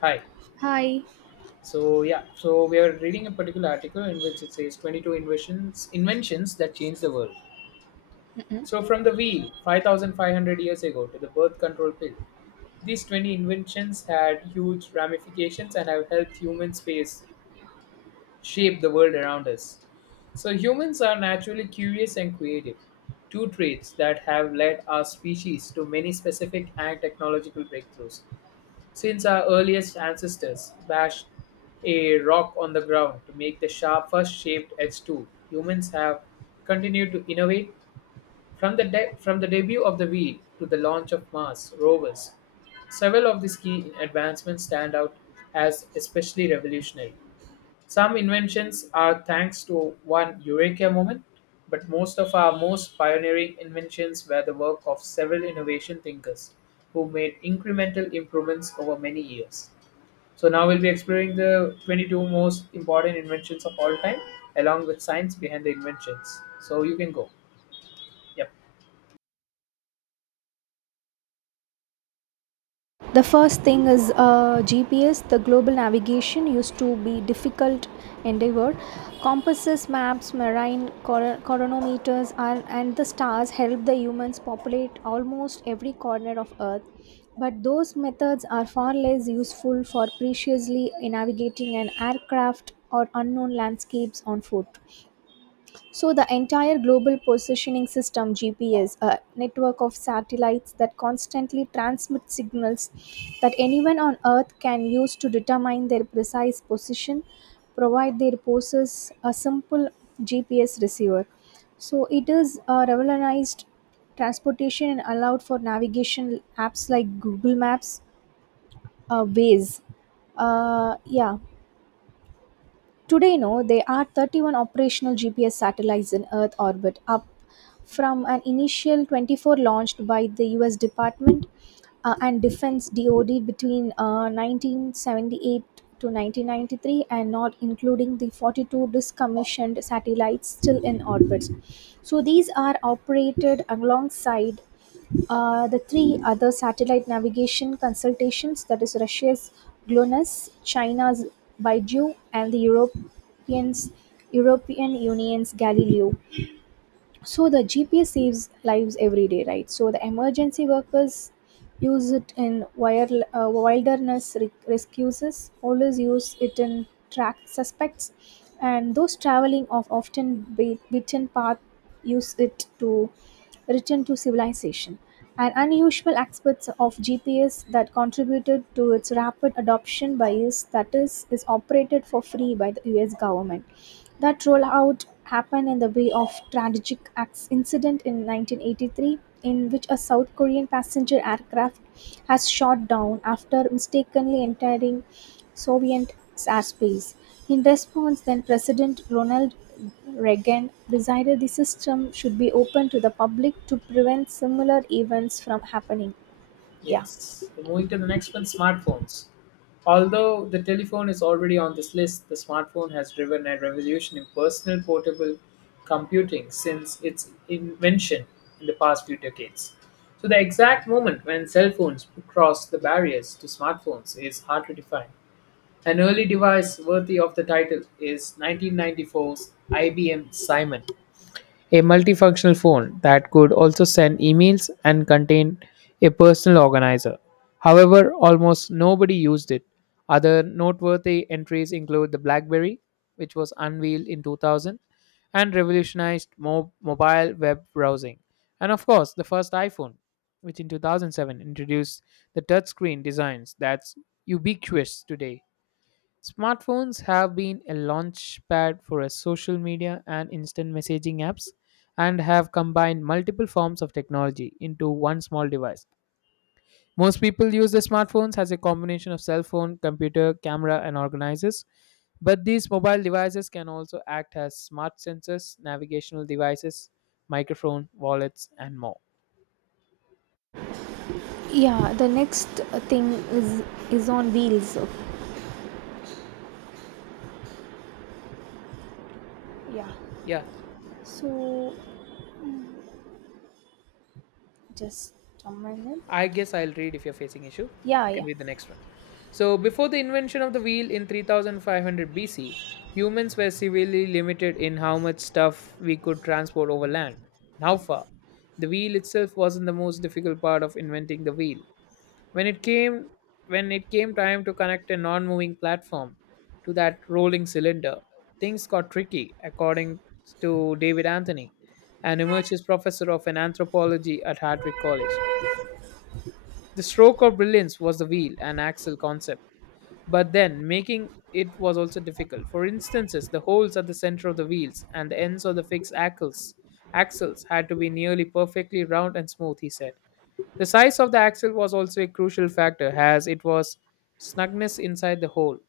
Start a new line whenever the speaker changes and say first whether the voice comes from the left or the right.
left: Hi.
right: Hi.
left: So yeah, so we are reading a particular article in which it says 22 inventions that changed the world.
right: Mm-mm.
left: So from the wheel 5500 years ago to the birth control pill, these 20 inventions had huge ramifications and have helped human space shape the world around us. So humans are naturally curious and creative, two traits that have led our species to many specific and technological breakthroughs. Since our earliest ancestors bashed a rock on the ground to make the sharp first shaped edge tool, humans have continued to innovate. From the debut of the wheel to the launch of Mars rovers, several of these key advancements stand out as especially revolutionary. Some inventions are thanks to one eureka moment, but most of our most pioneering inventions were the work of several innovation thinkers who made incremental improvements over many years. So now we'll be exploring the 22 most important inventions of all time along with science behind the inventions. So you can go. Yep.
right: The first thing is GPS. The global navigation used to be difficult endeavor. Compasses, maps, chronometers, and the stars help the humans populate almost every corner of Earth. But those methods are far less useful for preciously navigating an aircraft or unknown landscapes on foot. So the entire global positioning system GPS, a network of satellites that constantly transmit signals that anyone on earth can use to determine their precise position, provide their poses a simple GPS receiver. So it is a revolutionized transportation and allowed for navigation apps like Google Maps, Waze. Yeah, today, no, there are 31 operational GPS satellites in Earth orbit, up from an initial 24 launched by the US Department and Defense DoD between 1978 to 1993, and not including the 42 decommissioned satellites still in orbit. So these are operated alongside the three other satellite navigation consultations, that is, Russia's GLONASS, China's Beidou and the European Union's Galileo. So the GPS saves lives every day, right? So the emergency workers use it in wilderness rescues, always use it in track suspects, and those traveling off often beaten path use it to return to civilization. An unusual aspect of GPS that contributed to its rapid adoption by U.S., that is operated for free by the US government. That rollout happened in the wake of tragic incident in 1983, in which a South Korean passenger aircraft has shot down after mistakenly entering Soviet airspace. In response, then-President Ronald Reagan decided the system should be open to the public to prevent similar events from happening. Yeah.
left: Yes. Moving to the next one, smartphones. Although the telephone is already on this list, the smartphone has driven a revolution in personal portable computing since its invention in the past few decades. So, the exact moment when cell phones crossed the barriers to smartphones is hard to define. An early device worthy of the title is nineteen ninety four's IBM Simon, a multifunctional phone that could also send emails and contain a personal organizer. However, almost nobody used it. Other noteworthy entries include the BlackBerry, which was unveiled in 2000 and revolutionized mobile web browsing, and of course, the first iPhone, which in 2007 introduced the touchscreen designs that's ubiquitous today. Smartphones have been a launchpad for a social media and instant messaging apps and have combined multiple forms of technology into one small device. Most people use their smartphones as a combination of cell phone, computer, camera, and organizers. But these mobile devices can also act as smart sensors, navigational devices, microphone, wallets, and more.
right: Yeah, the next thing is is on wheels. Yeah.
left: Yeah.
right: So just a minute.
left: I guess I'll read if you're facing issue.
right: Yeah,
left: You can
right: yeah.
left: read the next one. So, before the invention of the wheel in 3500 BC, humans were severely limited in how much stuff we could transport over land and how far. The wheel itself wasn't the most difficult part of inventing the wheel. When it came when it came time to connect a non-moving platform to that rolling cylinder, things got tricky according to David Anthony, an emeritus professor of an anthropology at Hartwick College. The stroke of brilliance was the wheel and axle concept, but then making it was also difficult. For instances, the holes at the center of the wheels and the ends of the fixed axles had to be nearly perfectly round and smooth, he said. The size of the axle was also a crucial factor, as it was snugness inside the hole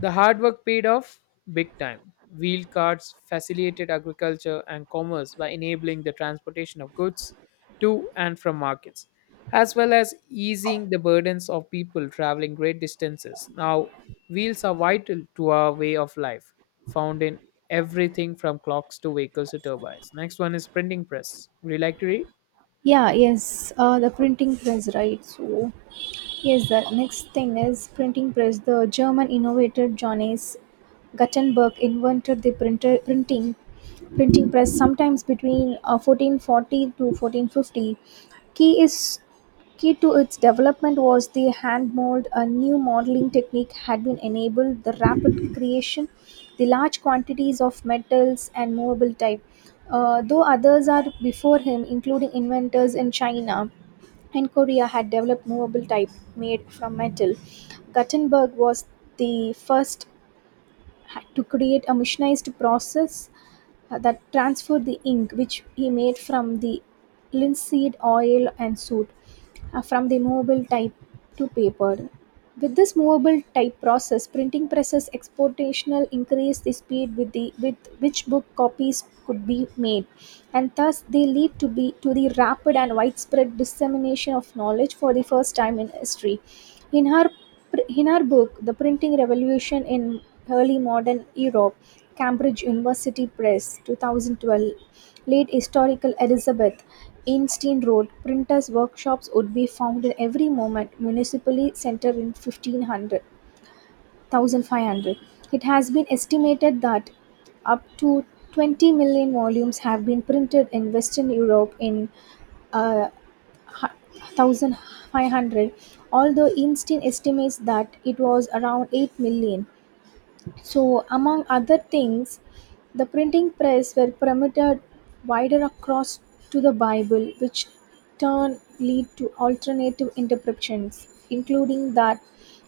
left: the hard work paid off big time. Wheel carts facilitated agriculture and commerce by enabling the transportation of goods to and from markets, as well as easing the burdens of people traveling great distances. Now, wheels are vital to our way of life, found in everything from clocks to vehicles to turbines. Next one is printing press. Would you like to read?
right: Yeah, yes. The printing press, right? So yes, the next thing is printing press. The German innovator Johannes Gutenberg invented the printer printing printing press sometimes between 1440 to 1450. Key is Key to its development was the hand mold. A new modeling technique had been enabled. The rapid creation, the large quantities of metals and movable type. Though others are before him, including inventors in China and Korea had developed movable type made from metal. Gutenberg was the first to create a machinized process that transferred the ink, which he made from the linseed oil and soot, from the movable type to paper. With this movable type process, printing presses exponentially increased the speed with which book copies could be made, and thus they lead to the rapid and widespread dissemination of knowledge for the first time in history. In her, in her book, The Printing Revolution in Early Modern Europe, Cambridge University Press, 2012, late historical Elizabeth Einstein wrote, "Printers' workshops would be found in every moment municipally center in 1500. It has been estimated that up to 20 million volumes have been printed in Western Europe in uh, hu- 1500, although Einstein estimates that it was around 8 million." So, among other things, the printing press were permitted wider across to the Bible, which turn lead to alternative interpretations, including that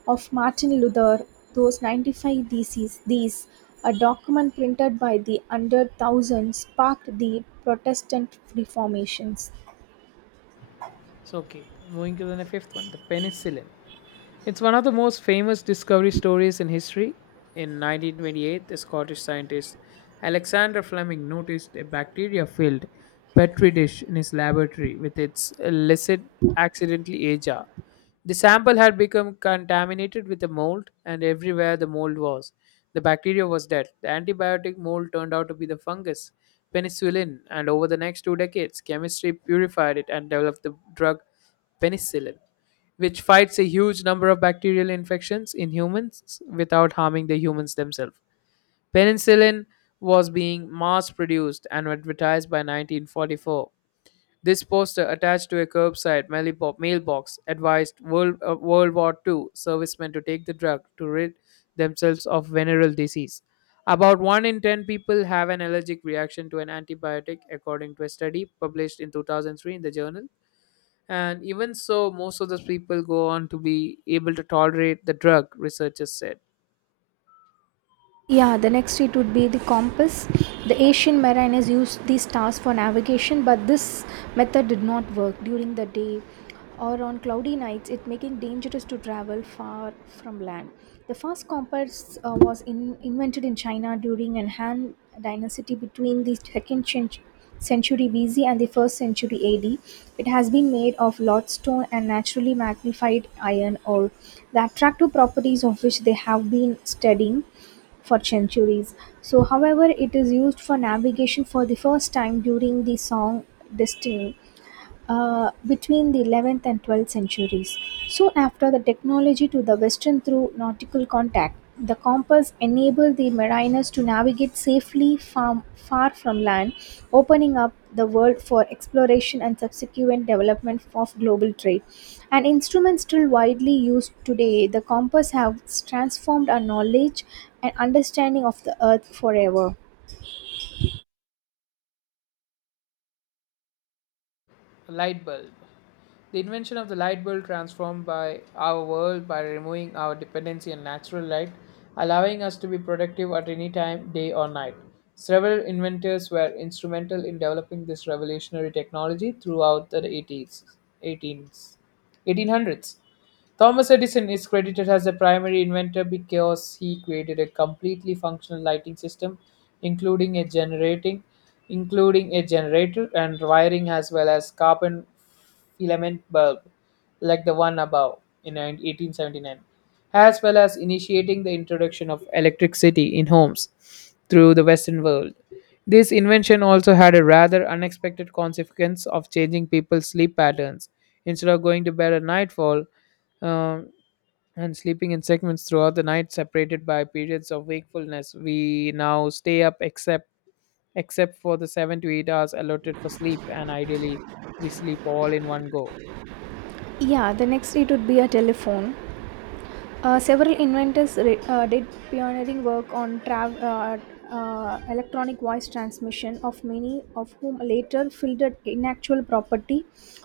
right: of Martin Luther, those 95 theses. These, a document printed by the under thousand, sparked the Protestant reformations.
left: So, okay, moving to the fifth one, the penicillin. It's one of the most famous discovery stories in history. In 1928, the Scottish scientist Alexander Fleming noticed a bacteria filled Petri dish in his laboratory with its illicit accidentally ajar. The sample had become contaminated with a mold, and everywhere the mold was. The bacteria was dead. The antibiotic mold turned out to be the fungus, penicillin, and over the next 2 decades, chemistry purified it and developed the drug penicillin, which fights a huge number of bacterial infections in humans without harming the humans themselves. Penicillin was being mass produced and advertised by 1944. This poster attached to a curbside mailbox advised World War II servicemen to take the drug to rid themselves of venereal disease. About 1 in 10 people have an allergic reaction to an antibiotic, according to a study published in 2003 in the journal and even so, most of those people go on to be able to tolerate the drug, researchers said.
right: Yeah, the next it would be the compass. The ancient mariners used these stars for navigation, but this method did not work during the day or on cloudy nights, it making dangerous to travel far from land. The first compass was invented in China during an Han dynasty between the second century BC and the 1st century AD. It has been made of lodestone and naturally magnified iron ore, the attractive properties of which they have been studying for centuries. So, however, it is used for navigation for the first time during the song Destiny between the 11th and 12th centuries. Soon after the technology to the western through nautical contact, the compass enabled the mariners to navigate safely far from land, opening up the world for exploration and subsequent development of global trade. An instrument still widely used today, the compass has transformed our knowledge and understanding of the earth forever.
left: A light bulb. The invention of the light bulb transformed by our world by removing our dependency on natural light, allowing us to be productive at any time, day or night. Several inventors were instrumental in developing this revolutionary technology throughout the 80s, 18s, 1800s. Thomas Edison is credited as the primary inventor because he created a completely functional lighting system, including a generating, including a generator and wiring as well as carbon filament bulb, like the one above in 1879, as well as initiating the introduction of electricity in homes through the Western world. This invention also had a rather unexpected consequence of changing people's sleep patterns. Instead of going to bed at nightfall, um, and sleeping in segments throughout the night, separated by periods of wakefulness. We now stay up except for the 7 to 8 hours allotted for sleep, and ideally, we sleep all in one go.
right: Yeah, the next it would be a telephone. Several inventors did pioneering work on electronic voice transmission, of many of whom later fielded intellectual property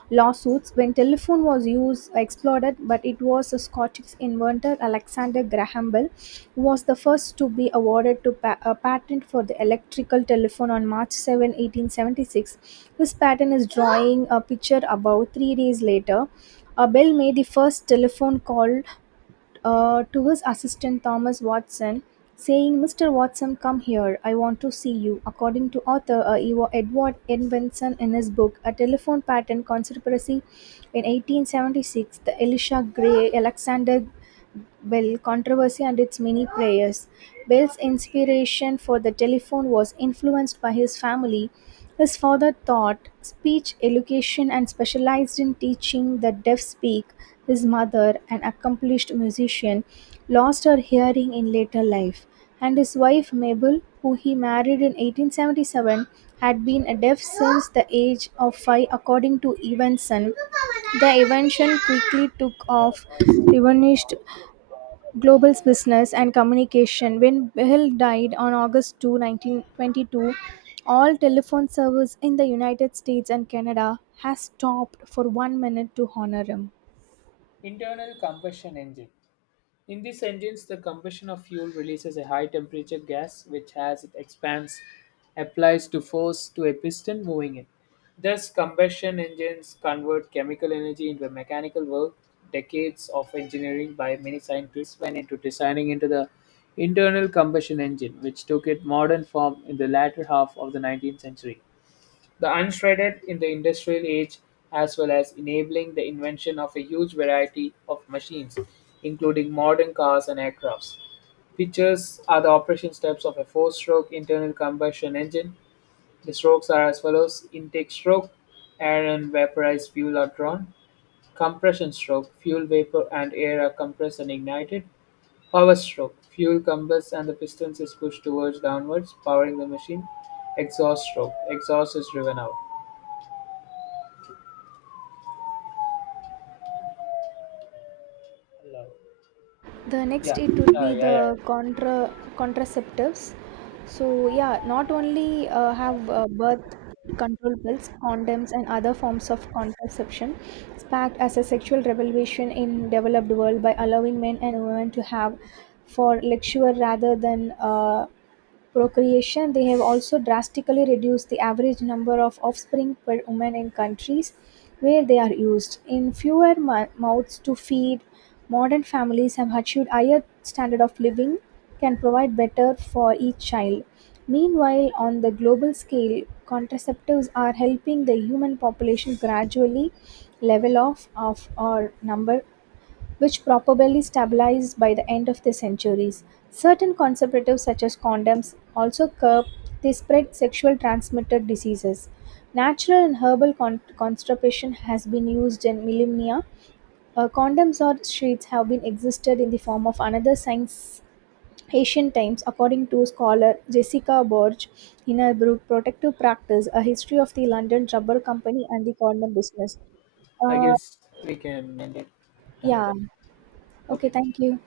right: lawsuits. When telephone was used, exploded, but it was the Scottish inventor Alexander Graham Bell who was the first to be awarded a patent for the electrical telephone on March 7, 1876. This patent is drawing a picture about 3 days later. Bell made the first telephone call to his assistant Thomas Watson, saying, "Mr. Watson, come here, I want to see you." According to author Edward N. Benson, in his book, A Telephone Pattern Conspiracy in 1876, the Elisha Gray, Alexander Bell controversy and its many players. Bell's inspiration for the telephone was influenced by his family. His father taught speech education and specialized in teaching the deaf speak. His mother, an accomplished musician, lost her hearing in later life, and his wife Mabel, who he married in 1877, had been a deaf since the age of 5, according to Evanson. The invention quickly took
left: A lot of
right: off,
left: noise.
right: revenished Global's business and communication. When Bell died on August 2, 1922, all telephone service in the United States and Canada has stopped for 1 minute to honor him.
left: Internal combustion engine. In these engines, the combustion of fuel releases a high temperature gas, which, as it expands, applies to force to a piston moving it. Thus, combustion engines convert chemical energy into mechanical work. Decades of engineering by many scientists went into designing into the internal combustion engine, which took its modern form in the latter half of the 19th century. The unshredded in the industrial age as well as enabling the invention of a huge variety of machines including modern cars and aircrafts. Features are the operation steps of a four-stroke internal combustion engine. The strokes are as follows: intake stroke, air and vaporized fuel are drawn; compression stroke, fuel vapor and air are compressed and ignited; power stroke, fuel combusts and the pistons is pushed towards downwards, powering the machine; exhaust stroke, exhaust is driven out. Love.
right: The next
left: Yeah.
right: it would be
left: Yeah.
right: the
left: Yeah.
right: contraceptives. So yeah, not only have birth control pills, condoms and other forms of contraception sparked as a sexual revolution in developed world by allowing men and women to have for luxury rather than procreation, they have also drastically reduced the average number of offspring per woman in countries where they are used. In fewer mouths to feed, modern families have achieved higher standard of living, can provide better for each child. Meanwhile, on the global scale, contraceptives are helping the human population gradually level off of our number, which probably stabilized by the end of the centuries. Certain contraceptives, such as condoms, also curb the spread sexual transmitted diseases. Natural and herbal contraception has been used in millennia. Condoms or sheets have been existed in the form of another science ancient times, according to scholar Jessica Borge in her book Protective Practice, A History of the London Rubber Company and the Condom Business.
left: I
right: Uh,
left: guess we can end it. Time's
right: yeah.
left: up.
right: Okay,
left: Okay.
right: thank you.